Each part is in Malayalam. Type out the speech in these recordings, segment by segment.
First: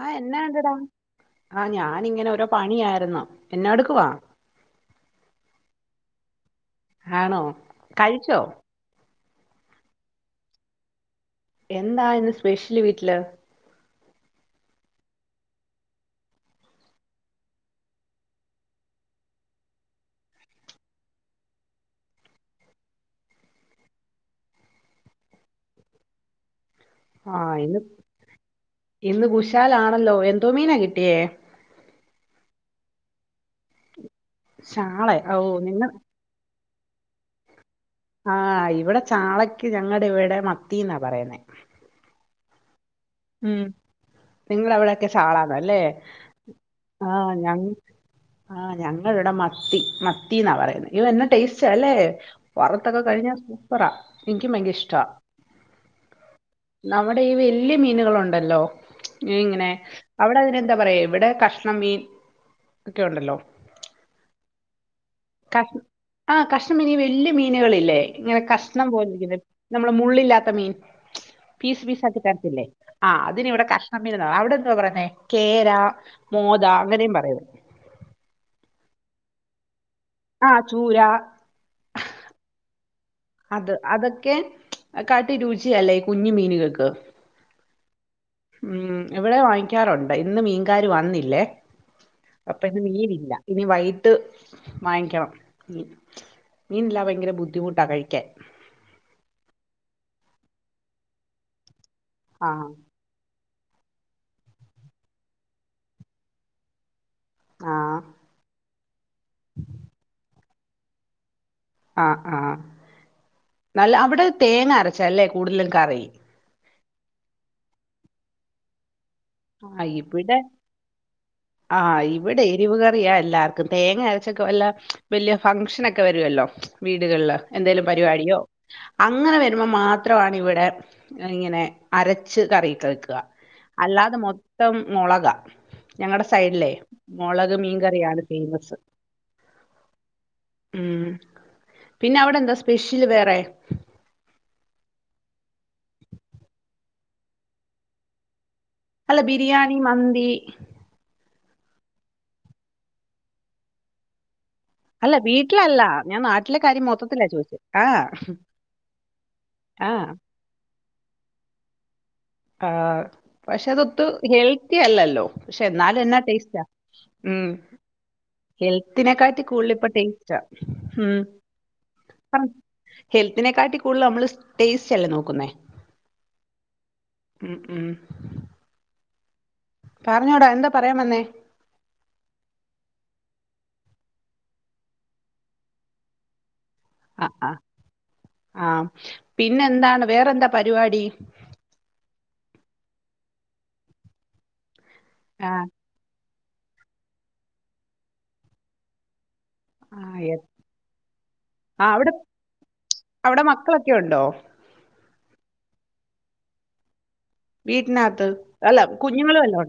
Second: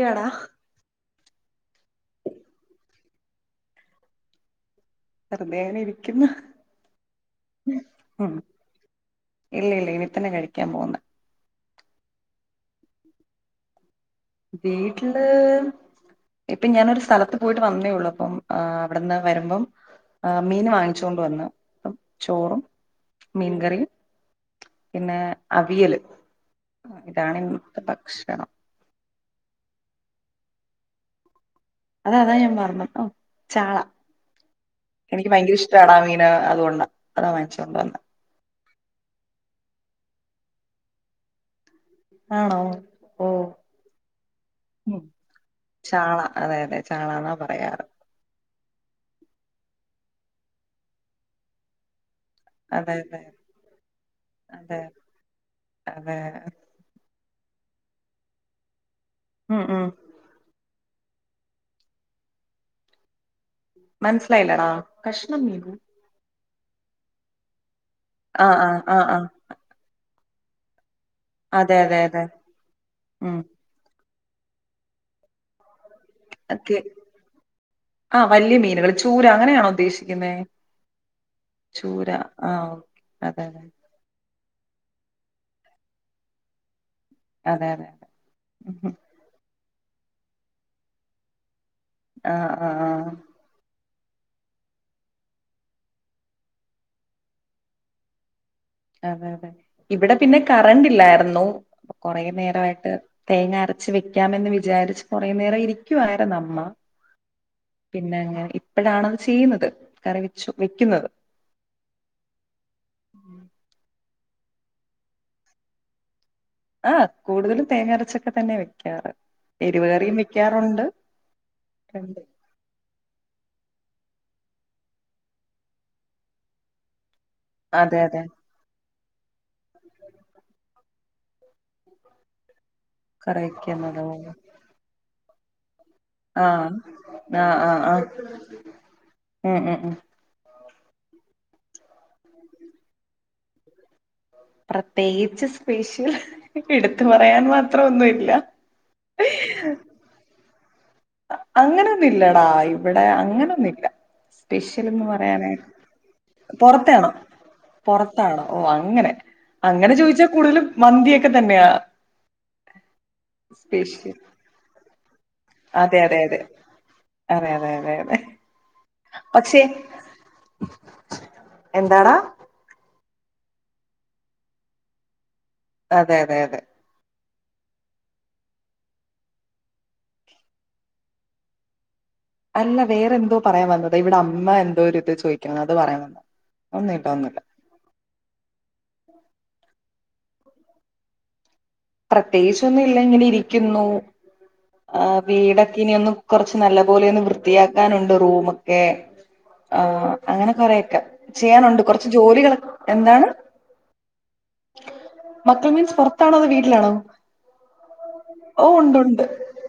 ആ എന്നാ ഒണ്ടടാ ആ ഞാനിങ്ങനെ ഒരോര പണിയാര്ന്നു എന്നാ എട്ക്കുവാ വെറുതെ അങ്ങനെ ഇരിക്ക്ന്ന് ആണോ കഴിച്ചോ ഇല്ല ഇല്ല ഇനി തന്നെ കഴിക്കാൻ പോന്ന് എന്താ ഇന്ന് സ്പെഷ്യല് വീട്ടില് വീട്ടില് ഇപ്പൊ ഞാനൊര് സ്ഥലത്ത് പോയിട്ട് വന്നേ ഒള്ളു അപ്പം അവട്ന്ന് വെരാമ്പം ആ മീൻ വാങ്ങിച്ചോണ്ട് വന്ന് ചോറും മീൻകറിയും പിന്നെ അവിയല് ഇതാണ് ആഹ് ഇന്ന് ഇന്നത്തെ ഭക്ഷണം ഇന്ന് കുശാലാണല്ലോ എന്തോ മീനാ കിട്ടിയേ അതാ അതാ ഞാൻ [unintelligible] ചാള ചാളെ എനിക്ക് ഓ ഭയങ്കര നിങ്ങ ഇഷ്ടാണ് ആാ മീനേ അതുകൊണ്ടാ അതാ വാങ്ങിച്ചൊണ്ട് വന്നോ ആാ ഇവടെ ചാളക്ക് ഞങ്ങടെ ഇവടെ മത്തിന്നാ പറയ്ന്നേ ആണോ ഓ നിങ്ങടെ ഉം അവടെക്കെ ചാളാന്നല്ലേ ചാള അതെ അതെ ആാ ചാളന്നാ ഞ പറയാറ് ആാ ഞങ്ങള് ഇവടെ മത്തി മത്തിയെന്നാ പറയ്ന്നേ ഇയ്യോ എന്നാ ടേസ്റ്റ് അല്ലേ അതെ വറ്ത്തൊക്കെ അതെ കഴിഞ്ഞാ സൂപ്പറാ എനിക്കും ഭയങ്കര അതെ ഇഷ്ടാ അതെ അവ അവടെ വല്ല്യായ മീന്കളോണ്ടല്ലോ ഉം ഇങ്ങനെ ഉം അവടെ അതിന് എന്താ പറേയും ഇവടെ കഷണം മീൻ ഒക്കെ ഒണ്ടല്ലോ മനാസില്ലായില്ലടാ കഷ്ണംം മീനേ ആാ കഷ്ണം മീനി വല്ല്യായ മീനുകളില്ലേ ഇങ്ങനെ ആ ആ കഷ്ണം ആ ആ പോലിരിക്കന്നേ നമ്മടെ മുള്ളില്ലാത്ത മീൻ അതെ പീസ് അതെ പീസ് ആക്കി അതെ തെരത്തില്ലേ ആാ ഉം അതിന് ഇവടെ കഷ് [unintelligible] അവടെ എന്തുവാ പറയ്ന്നേ കേരാ അക്ക് ആ വല്ല്യായ മീന്കള് ചൂരാ അങ്ങനെയാണോ ഉദ്ദേശിക്ക്ന്നേ ആ ചൂര ചൂരാ ആാ അത് അതൊക്കെ കാട്ടി രുചിയല്ലേ ഈ കുഞ്ഞ് മീന്കക്ക് അതെ അതെ ഉം ഇവടെ വാങ്ങിക്കാറോണ്ട് ഇന്ന് മീൻകാര് വന്നില്ലേ ആ ആ അപ്പം ഇന്ന് ആ മീനില്ല ഇനി വൈ ഇട്ട് വായ്ക്കണം മീൻ മീനല്ലാതെ ഭയങ്കര ബുദ്ധിമുട്ടാ കഴിക്കൻ ആാ [unintelligible] ഇവടെ പിന്നെ കറണ്ട് ഇല്ലാര്ന്നു കൊറേ ആ നേരായിട്ട് തേങ്ങ അരച്ച് വെക്കാമെന്ന് വിചാരിച്ച് കൊറേ നേരം ഇരിക്ക്യാലൾവാര്ന്ന് അമ്മ ആ പിന്നെ അങ്ങനെ ഇപ്പഴാണത് ചെയ്യ്ന്നാത് കറി വച്ചു വെക്കുന്നത് ആാ ആാ നല്ല അവടെ തേങ്ങ അരച്ചാല്ലേ കൂട്ല്ലും കറി ആ കൂടുതലും തേങ്ങ അരച്ചൊക്കെ തന്നെയാ വെക്ക്യാറ് ആാ ഇവടെ ആാ ഇവടെ എരിവ് കറിയാ എല്ലാർക്കും തേങ്ങ അരച്ചൊക്കെ വല്ലാ വല്ല്യായ ഫംഷനാക്കെ വെരുവാല്ലോ വീട്കളില് എന്തേലും അതെ അതെ പരിപാടിയോ അങ്ങനെ വരുമ്പോം മാത്രം ആണ് ഇവടെ ഇങ്ങനെ അരച്ച് കറി വെക്ക്യാ കറിവെക്കുന്നതോ അല്ലാതെ മൊത്തം മൊളകാ ഞങ്ങടെ ആഹ് സൈഡില്ലേ മൊളക് ആഹ് ആഹ് ആഹ് മീൻകറിയാണ് ഫേമസ് ഉം ഉം ഉം ഉം പിന്നെ അവടെ എന്താ സ്പെഷ്യല് വേറെ പ്രത്യേകിച്ച് സ്പെഷ്യല് എട്ത്ത് പറയാൻ മാത്രം ഒന്നും ഇല്ലാ അല്ല ബിരിയാണി, മന്തി അങ്ങനൊന്നും ഇല്ലടാ ഇവടെ അങ്ങനൊ ഒന്നു ഇല്ലാ ഡിഷിലിന്ന് അല്ല പറയാനായിട്ട് വീട്ടിലല്ല. ഞാൻ നാട്ടിലെ കാര്യം പൊറത്തെയാണോ മൊത്തത്തിലാ ചോദിച്ചത്. ആ, പൊറത്താണോ ഓ അങ്ങനെ ആ, അങ്ങനെ ചോദിച്ചാ കൂടുതലും മന്തിയൊക്കെ തന്നെയാ ആ പക്ഷെ അതൊത്ത് സ്പെഷ്യൽ ഹെൽത്തിയല്ലല്ലോ പക്ഷെ അതെ എന്നാലും എന്നാ അതെ അതെ ടേസ്റ്റാ ഉം അതെ അതെ അതെ അതെ ഹെൽത്തിനെക്കാട്ടി പക്ഷെ കൂടുതലിപ്പ ടേസ്റ്റ ഉം എന്താടാ ഹെൽത്തിനെക്കാട്ടി കൂടുതല് നമ്മള് ടേസ്റ്റല്ലേ നോക്കുന്നേ അതെ അതെ അതെ ഉം ഉം പറഞ്ഞോടാ എന്താ പറയാൻ വന്നേ അല്ല വേറെന്തോ പറയ വന്ന് ഇവിടമ്മ എന്തോ ഇര്ത് ചോയിക്കുന്നത് അത് പറയാൻ വന്നതാ ഒന്നുമില്ല ആ ഒന്നുമില്ല ആ ആഹ് പിന്നെ എന്താണ് വേറെന്താ പരിപാടി പ്രത്യേകിച്ചൊന്നുല്ല ഇങ്ങനെ ഇരിക്കുന്നു ആ വീടൊക്കെ ഇനിയൊന്ന് കൊറച്ച് നല്ല പോലെയൊന്ന് വൃത്തിയാക്കാനുണ്ട് റൂമൊക്കെ ആ അങ്ങനെ കൊറെയൊക്കെ ചെയ്യാനുണ്ട് ആ, കുറച്ച് അവിടെ ജോലികള് എന്താണ് ണ്ടോ മക്കൾ മീൻസ് പൊറത്താണോ അതോ വീട്ടിലാണോ വീട്ടിനകത്ത് ഓ അല്ല ഉണ്ട് ഉണ്ട് കുഞ്ഞുങ്ങളുല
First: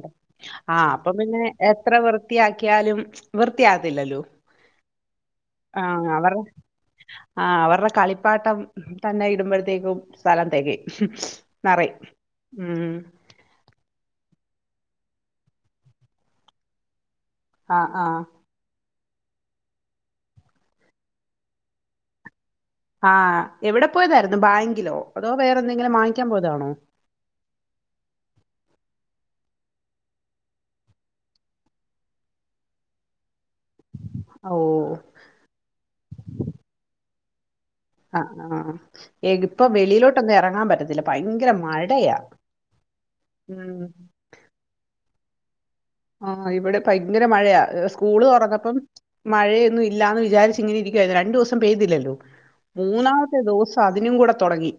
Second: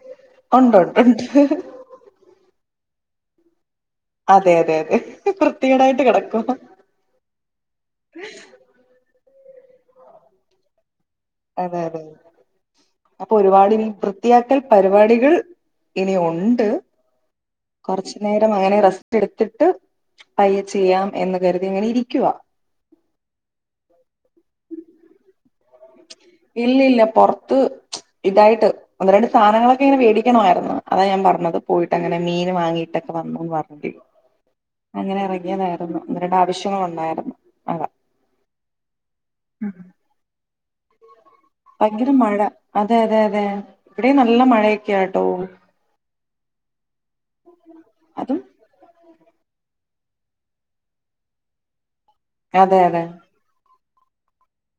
ഉണ്ട് ആ ഉണ്ട് ഉണ്ട് അപ്പപ്പിന്നെ എത്ര വൃത്തിയാക്കിയാലും വൃ ത്തിയാവില്ലല്ലോ അതെ അതെ അതെ ആ വൃത്തികേടായിട്ട് അവർ കിടക്കും ആ അവർടെ കളിപ്പാട്ടം തന്നെ ഇടുമ്പഴത്തേക്കും സ്ഥലം തെകയും അതെ നറയും അതെ അപ്പൊ ഒരുപാടിനി വൃത്തിയാക്കൽ പരിപാടികൾ ഇനിയുണ്ട് ആ ആ. കൊറച്ചുനേരം അങ്ങനെ റെസ് എടുത്തിട്ട് പയ്യെ ചെയ്യാം എന്ന് കരുതി ഇങ്ങനെ ഇരിക്കുവാ ആഹ് എവിടെപ്പോയതായിരുന്നു ബാങ്കിലോ അതോ വേറെന്തെങ്കിലും വാങ്ങിക്കാൻ പോയതാണോ? ഇല്ലില്ല പൊറത്ത് ഇതായിട്ട് ഒന്ന് രണ്ട് സാനങ്ങളൊക്കിങ്ങനെ മേടിക്കണവായിരുന്നു അതാ ഞാൻ പറഞ്ഞത് പോയിട്ടങ്ങെ മീന് വാങ്ങീട്ടൊക്കെ വന്നുന്ന് പറഞ്ഞു ഓ! അങ്ങനെ ഇറങ്ങിയതായിരുന്നു ഒന്ന് രണ്ടാവശ്യങ്ങളുണ്ടായിരുന്നു ആ ആ ഇതിപ്പൊ വെളിയിലോട്ടൊന്നും ഇറങ്ങാൻ പറ്റത്തില്ല ഭയങ്കര ഭയങ്കര മഴയാ. മഴ അതെ അതെ അതെ ഇവിടേം നല്ല മഴയൊക്കെയാട്ടോ ആഹ് ഇവിടെ ഭയങ്കര മഴയാ സ്കൂള് അതും തൊറന്നപ്പം മഴയൊന്നും ഇല്ലാന്ന് വിചാരിച്ചിങ്ങനെ ഇരിക്കുവായിരുന്നു രണ്ടുദിവസം പെയ്തില്ലല്ലോ അതെ അതെ മൂന്നാമത്തെ ദിവസം അതിനുംകൂടെ തൊടങ്ങി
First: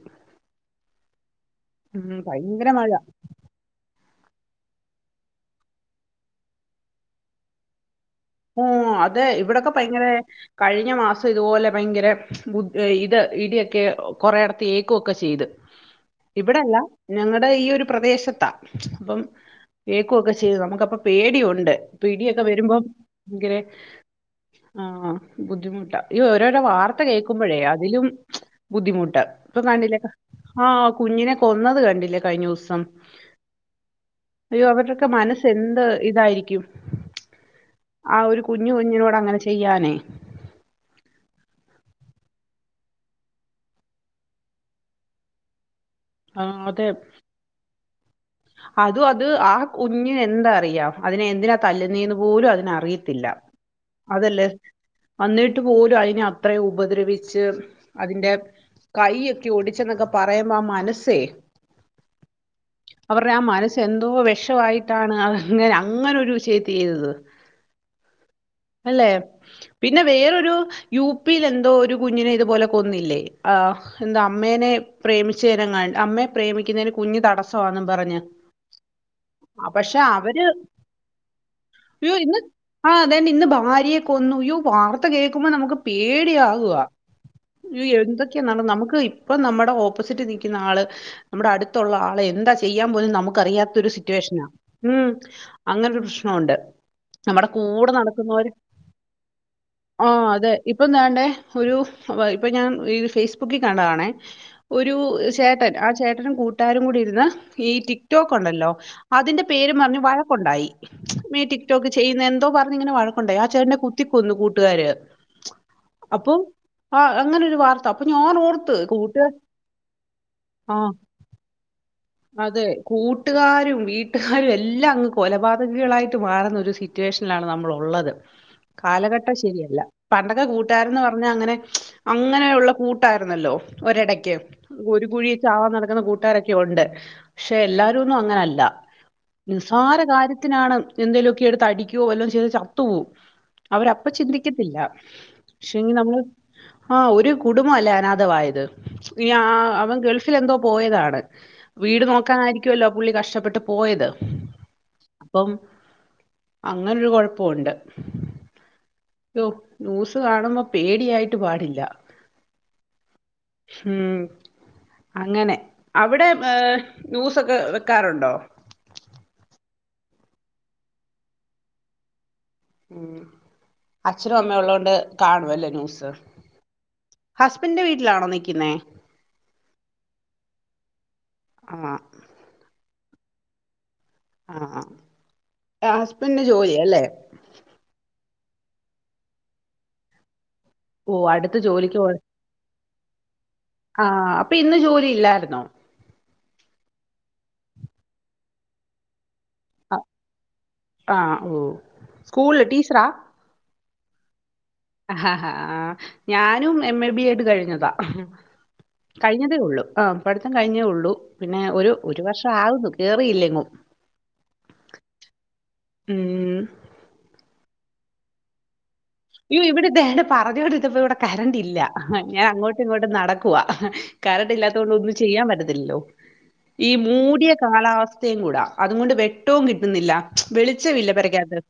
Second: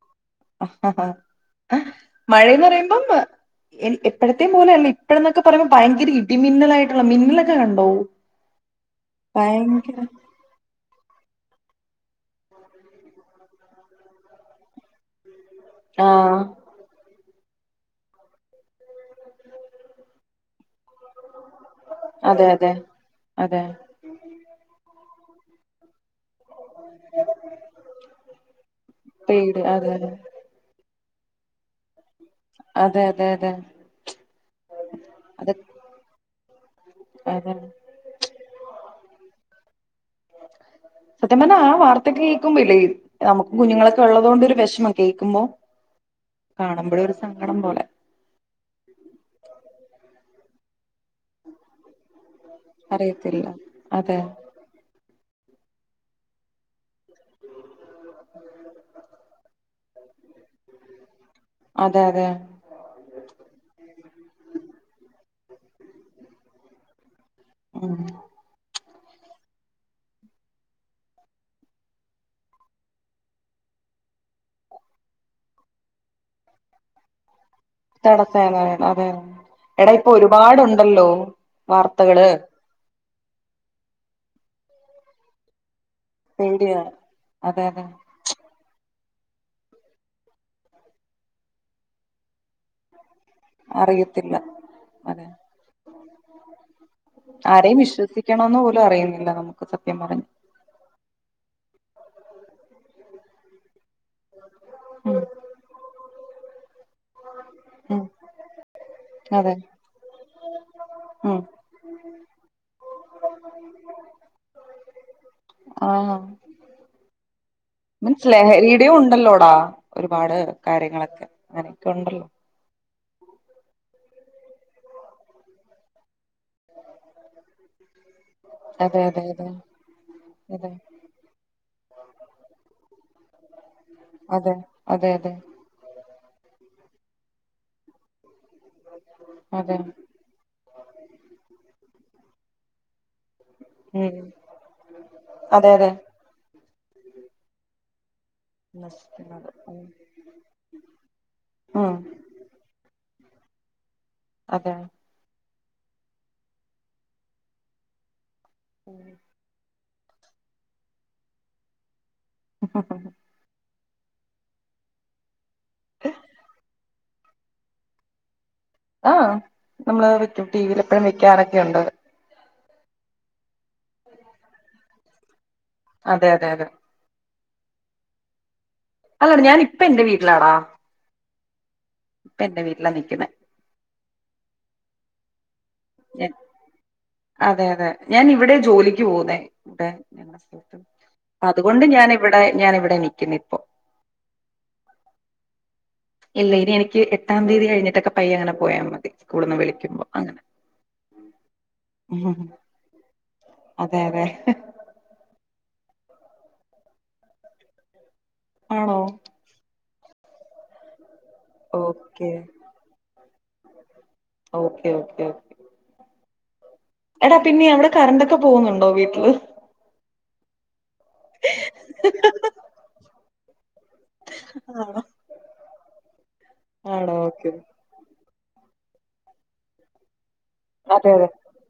മഴയെന്ന് ഭയങ്കര മഴ പറയുമ്പം എപ്പഴ ത്തേം പോലെയല്ല ഇപ്പളെന്നെക്കെ പറയുമ്പൊ ഭയങ്കര ഇടിമിന്നലായിട്ടുള്ള മിന്നലൊക്കെ കണ്ടോ ഓ അതെ ഇവിടൊക്കെ ഭയങ്കര കഴിഞ്ഞ മാസം ഇതുപോലെ ഭയങ്കര ഇത് ഇടിയൊക്കെ കൊറെയെടത്ത് ഏക്കു ഒക്കെ ചെയ്ത് ആഹ് ഇവിടല്ല ഞങ്ങളു ടെ ഈ ഒരു പ്രദേശത്താ അപ്പം ഏക്കു ഒക്കെ ചെയ്തെ നമുപ്പം പേടിയുണ്ട് ഇപ്പിടിയൊക്കെ അതെ അതെ വരുമ്പം ഭയങ്കര അതെ ആഹ് ബുദ്ധിമുട്ടാ ഈ ഓരോരോ വാർത്ത കേൾക്കുമ്പഴേ അതിലും ബുദ്ധിമുട്ട് ഇപ്പൊ പേടി അതെ കണ്ടില്ലേ ആ കുഞ്ഞിനെ കൊന്നത് കണ്ടില്ലേ കഴിഞ്ഞ ദിവസം അതെ അതെ അതെ അതെ അയ്യോ അവരുടൊക്കെ മനസ്സ് അത് എന്ത് ഇതായിരിക്കും അതെ ആ ഒരു കുഞ്ഞു കുഞ്ഞിനോടങ്ങനെ ചെയ്യാനേ സത്യം പറഞ്ഞാ ആ വാർത്തകേക്കുമ്പില്ലേ നമുക്ക് കുഞ്ഞുങ്ങളൊക്കൊള്ളത് കൊണ്ടൊരു വിഷമം കേൾക്കുമ്പൊ ആ, അതെ കാണുമ്പഴേ ഒരു സങ്കടം പോലെ അതും അത് ആ കുഞ്ഞിനെന്തറിയാം അതിനെ എന്തിനാ തല്ലുന്നേന്ന്പോലും അതിനറിയത്തില്ല അറിയത്തില്ല അതെ അതല്ലേ വന്നിട്ട് പോലും അതിനെ അത്രയും ഉപദ്രവിച്ച് അതിന്റെ കൈ ഒക്കെ ഓടി എന്നൊക്കെ പറയുമ്പോ മനസ്സേ അതെ അതെ അവരുടെ ആ മനസ്സ എന്തോ വിഷമായിട്ടാണ് അങ്ങനെ അങ്ങനെൊരു വി ചെയയ ചെയ്തത് ആഹ അല്ലെ പിന്നെ വേറരു യു പിയിൽ എന്തോ ഒരു കുഞ്ഞിനെ ഇതുപോലെ കൊന്നില്ലേ ആ എന്താ അമ്മേനെ പ്രേമിച്ചേനെ അമ്മയെ പ്രേമിക്കുന്നതിന് കുഞ്ഞഞ് തട തടസ്സ അത അതെതെ ആ, എടാ പക്ഷെ ഇപ്പൊ അവര് ഒരുപാടുണ്ടല്ലോ അയ്യോ വാർത്തകള് ഇന്ന് ആ അതന്നെ ഇന്ന് ഭാര്യെ കൊന്നുയോ വാർത്ത കേൾക്കുമ്പോൾ നമുക്ക് പേടിയ ആകവാ പേടിയാ അതെ അതെ എന്തൊക്കെയാെന്ന നമുക്ക് ഇപ്പം നമ്മുടെ ഓപ്പോസിറ്റ് നിൽക്കുന്ന ആള് നമ്മുടെ അടുത്തുള്ള ആള് എന്താ ചെയ്യാൻ പോലും നമുക്ക് അറത്ത അറിയത്തില്ല സിറ്റേഷന ഉ അതെ അങ്ങന പ്രശനണ്ട് നമ്മ കൂ ആരെയും വിശ്വസിക്കണന്ന് പോലും അറിയുന്നില്ല നമുക്ക് സത്യം ആ പറഞ്ഞ അതെ ഇപ്പൊ വേണ്ടേ ഒരു ക ഉം ചട്ട ച അും കൂട്ടുകാരും കൂടി ഇരുന്ന് ഈ ഉം ടിക്ടോക്ക് ഉണ്ടല്ലോ അതിന്റെ അതെ പേര് പറഞ്ഞ് ഉം വഴക്കുണ്ടായിീഈ ടിക്ടോക്ക് ചെയ്യുന്ന എന്തോ പറഞ്ഞനെഴ ണ്ട ആ ചേട്ടന്റെ കുത്തിക്കന്നു കൂട്ടുകാര് ആഹ് അപ്പ ആ അങ്ങനെരു മീൻസ് ലഹരിയുടെയും ഉണ്ടല്ലോടാ ഒരുപാട് ആ കാര്യങ്ങളൊക്കെ അങ്ങനെയൊക്കെ ഉണ്ടല്ലോ അതെ. കൂട്ടുകാരും വീട്ടുകാരും എല്ലാം അങ്ങ് കൊലപാതകങ്ങളായിട്ട് മാറുന്ന ഒരു സിറ്റുവേഷനിലാണ് നമ്മളള്ളത് അതെ അതെ കാലഘട്ടം അതെ ശരിയല്ല പണ്ടൊക്കെ അതെ കൂട്ടുകാരന്ന് പറഞ്ഞാ അങ്ങനെ അങ്ങനെയുള്ള കൂ കട്ടായിരുന്നല്ലോ ഒരിടക്ക് അതെ ഒരു അതെ കുുഴി അതെ ചാ നടക്കുന്ന കൂട്ട രൊക്കെ ഉണ്ട് പക്ഷെ എല്ലാരും ഒന്നും അങ്ങനല്ല അതെ നിസ്സാര കാര്യത്തിനാണ് എന്തേലുമ ഒക്കെ എടുത്ത് അടിക്കോ വല്ലോ ചെയ്ത് ചത്തുപോവും അവരപ്പ ഉം ചിന്തിക്കത്തില്ല അതെ അതെ പക്ഷെങ്ക നമ്മള് ആ ഒരു കുടുംബം അല്ല ായത് ഇ നശിക്കുന്നത് ഉം അവൻ ഗൾഫിൽ എന്തോ പോയതാണ് ഉം വീട് നോക്കാനായിരിക്കുമല്ലോ പുള്ളി കഷ വിട്ട് പോയത് അതെ അപ്പം അങ്ങനൊരു കുഴപ്പംണ്ട് ന്യൂസ് കാണുമ്പോ പേടിയായിട്ട് പാടില്ല ഹഹ ഹ ഹ ഹം അങ്ങനെ അവിടെ ർ ന്യൂസൊക്കെ വെക്കാറുണ്ടോ ആ നമ്മള് വെക്കും ടിവിൽ എപ്പഴും വെക്കാറൊക്കെ ഉണ്ടത് ഉം അച്ഛനും അമ്മയ ഉള്ളതത് കൊണ്ട് കാണുവല്ലേ അതെ അതെ അതെ ഹസ്ബൻഡന്റെ വീട്ടിലാണോ നിൽക്കുന്നേ അല്ലാട ഞാൻ ഇപ്പ എൻറെ വീട്ടിലാടാ ആ എല്ല നിക്കുന്ന ആഹ അതെ അതെ ഞാൻ ഇവിടെ ജോലിക്ക് പോുന്നേ ഇവിടെ ഓഹ് അടുത്ത് അതുകൊണ്ട് ജോലിക്ക് ഞാന പോയ ഇവിടെ ഞാന ഇവിടെ നിക്കുന്ന ആഹ് അപ്പൊ ഇന്ന് ജോലി ഇല്ലായിരുന്നോ? ഇല്ല ഇനി എനിക്ക് എട്ടാം തീയതി കഴിഞ്ഞിട്ടൊക്കെ പയ്യ അങ്ങനെ പോയാൽ മതി കൂടെന്ന് വിളിക്കുമ്പോ അഹ് അങ്ങനെ ആഹ് ഓഹ് സ്കൂളില് അതെ അതെ ഹാ ഹാ ആ ഞാനും എം എ ബി എഡ് കഴിഞ്ഞതാ ആണോ കഴിഞ്ഞതേ ഉള്ളു ആഹ പഠത്തം കഴിഞ്ഞേ ഉള്ളൂ പിന്നെ ഒരു ഒരു ഓക്കെ വർഷം ആവുന്നു കേറിയില്ലെങ്ങും ഓക്കെ ഓക്കേ ഓേ ഉം എടാ പിന്നെ അവിടെ കറണ്ടൊക്കെ പോന്നൊണ്ടോ വീട്ട് ഇയ്യോ ഇവിടെ ദേണ്ടെ പറഞ്ഞോണ്ടിര്ന്നപ്പ ഇവടെ കരണ്ട് ഇല്ല ഞാൻ അങ്ങോട്ടും ഇങ്ങോട്ടും നടക്കുവാ കരണ്ടില്ലാത്തോണ്ട് ആണോ ഒന്നും ചെയ്യാൻ പറ്റത്തില്ലല്ലോ ഈ ആണോ മൂടിയ ഓക്കെ കാലാവസ്ഥ ത്തയും കൂടാ അതുകൊണ്ട് വെട്ടവും കിട്ടുന്നില്ല വെളിച്ചവില്ല അതെ അതെ പെരക്കാത്ത്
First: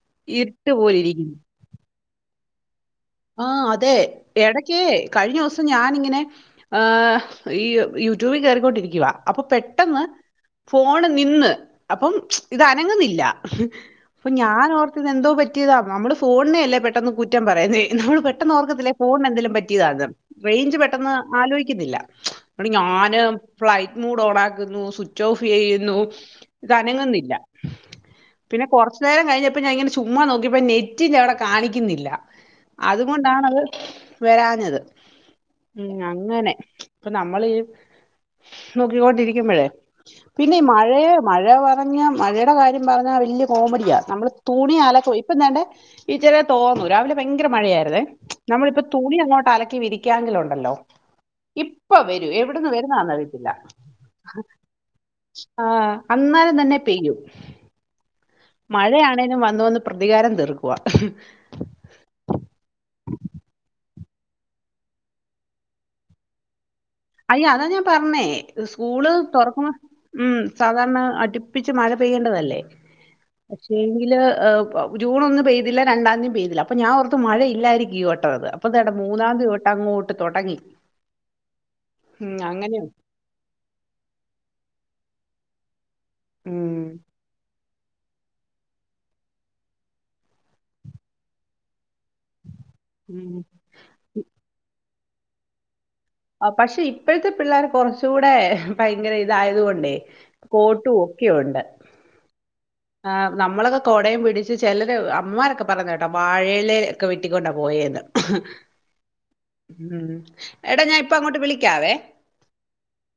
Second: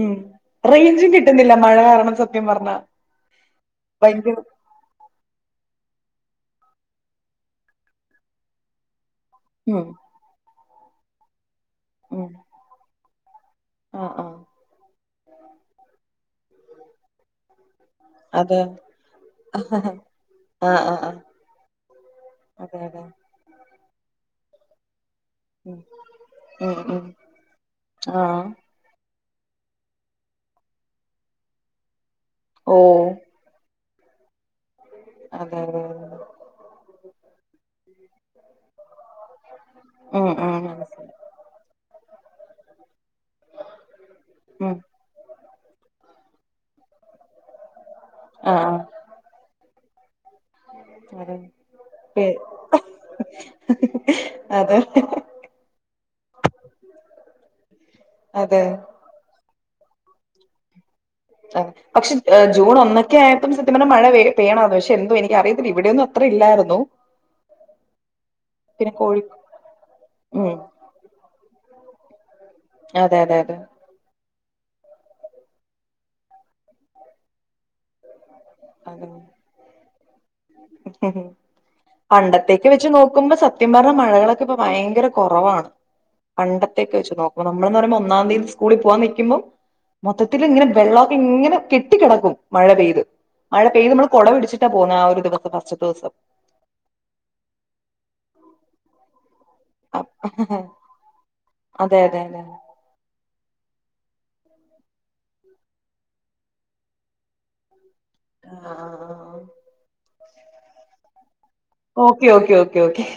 ഉം ഇരുട്ട് പോലെ റേഞ്ചും ഇരിക് കിട്ടുന്നില്ല മഴ കാര്ണം സത്യം പർഞ്ഞ ആ അതെ എടക്കേ കഴിഞ്ഞൂസം ഞാനിങ്ങ ങ്ങനെ ഏ ഈ യൂട്യൂബി കേറിക്കൊണ്ടിരിക്കുവാ അപ്പൊ ഉം പെട്ടന്ന് ഫോണ് നിന്ന് അപ്പം ഉം ഇത് അനങ്ങുന്നില്ല ആ ആ അപ്പൊ ഞാൻ ഓർത്തിതെന്തോ പറ്റ്യേതാ നമ്മള് ഫോൺനെ അല്ലേ പെട്ടെന്ന് കുറ്റം പറെന്നേ നമ്മൾ പെട്ടെന്ന് അതെ ഓർക്കത്തില്ലേ ഫോൺ എന്തേലും പറ്റിയതാന്ന് ആ റേഞ്ച് ആ ആ പെട്ടെന്ന് ആലോയിക്കുന്നില്ല [unintelligible] അതെ അതെ ഞാന് ഫ്ലൈറ്റ് മൂഡ് ഓൺ ആക്കുന്നു ഉം ചോഫെയ്യുന്നു ഇത് ഉം ഉം അനങ്ങുന്നില്ല ആ പിന്നെ കൊറച് നേരം കഴിഞ്ഞപ്പോ ഞാൻ ഇങ്ങനെ ചുമ്മാ നോക്കിയപ്പോ നെറ്റിന്റെ അവിടെ കാണിക്കുന്നില്ല ഓ അതുകൊണ്ടാണത് വരാഞ്ഞത് അതെ അതെ ഉം അതെ അങ്ങനെ ഇപ്പൊ നമ്മളീ നോക്കിക്കോണ്ടിരിക്കുമ്പഴേ ഉം ഉം പിന്നെ ഈ മഴയ മനസ്സിലായി മഴ പറഞ്ഞ മഴേടെ കാര്യം പറഞ്ഞ വല്യ കോമഡിയ നമ്മള് ഉം തുണി അലക്കുവാ ഇപ്പ ദാണ്ടേ ഇച്ചിരിതോർന്നു രാവിലെ ഭയ ഭയ്ങ്കര മഴയാര്ന്നെ ആ ആ നമ്മളിപ്പൊ തുണി അങ്ങോട്ട് അലക്കി വിരി കാങ്കിലുണ്ടല്ലോ ഉണ്ടല്ലോ അതെ ഇപ്പൊ പി വരും എവിടുന്ന് വരുന്നാന്നറിയത്തില്ല അതെ അതെ ആ അന്നാരം തന്നെ പെയ്യും അതെ മഴയാണേലും വന്നുവന്ന് പ്രതികാരം തീർക്കുവാ അ പക്ഷേ ജൂൺ ഒന്നൊക്കെയായ്ട്ടും സത്യം പറഞ്ഞ മഴ പേയ്യണാർന്നു പക്ഷെ എന്തോ എനിക്കറിയത്തില്ല ഇവിടെയന്നുംഅത്ര ഇല്ലായിരുന്നു അയ്യ അതാ ഞാൻ പർഞ്ഞേ പിന്നെ സ്കൂള് കോഴി തൊർക്കുമ്പ ഉം സാധാരണ അടിപ്പി മഴ പെയ്യേണ്ടതല്ലേ അതെ അതെ അതെ പക്ഷേങ്കില് ജൂണൊന്നും പെയ്തില്ല രണ്ടാതീം പെയ്തില്ല അപ്പം ഞാൻ ഓർത്ത് മഴയില്ലായിരിക്കീ വട്ടോ ത് അപ്പൊ ദേണ്ടേ അതെ മൂന്നാന്തീ തോട്ട് അങ്ങോട്ട് തൊടങ്ങി ഉം പണ്ടത്തേക്കെ അങ്ങനെ വെച്ച് നോക്കുമ്പ സത്യം പർഞ്ഞ മഴകളൊക്കെപ്പ ഭയ്ങ്കര കൊറവാണ് ഉം. പണ്ടത്തേക്ക് വെച്ചു നോക്ക നമ്മളന്ന് പറയുമ്പോ ഒന്നാം തീയതി സ്കൂളിൽ പോവാൻ നിക്കുമ്പം മൊത്തത്തിൽ ഇങ്ങനെ വെള്ളൊക്കെ ഇങ്ങനെ കെട്ടി കിടക്കും മഴ പെയ്ത് ഉം. മഴ പെയ്ത് മ്മള് കൊടപിടിച്ചിട്ടാ പൊന്നേ ആ ഒരു ദിവസം ഫസ്സ്റ്റിത്തൂസം പക്ഷെ ഇപ്പോഴത്തെ പിള്ളാര് കുറച്ചുകൂടെ ഭയങ്കര ഇതായതുകൊണ്ടേ കോട്ടും ഒക്കെയുണ്ട് അതെ അതെ അതെ ആ നമ്മളൊക്കെ കൊടയും പിടിച്ച് ചെലര് അമ്മാരൊക്കെ പറേന്നയ കേട്ടാ വാഴയിലെ ഒക്കെ വെട്ടിക്കൊണ്ടാ പോയേന്ന് ഉം എടാ ഞാൻ ഇപ്പ അങ്ങോട്ട് വിളി ഓക്കേ ഓക്കേ ഓക്കെ ഓക്കേ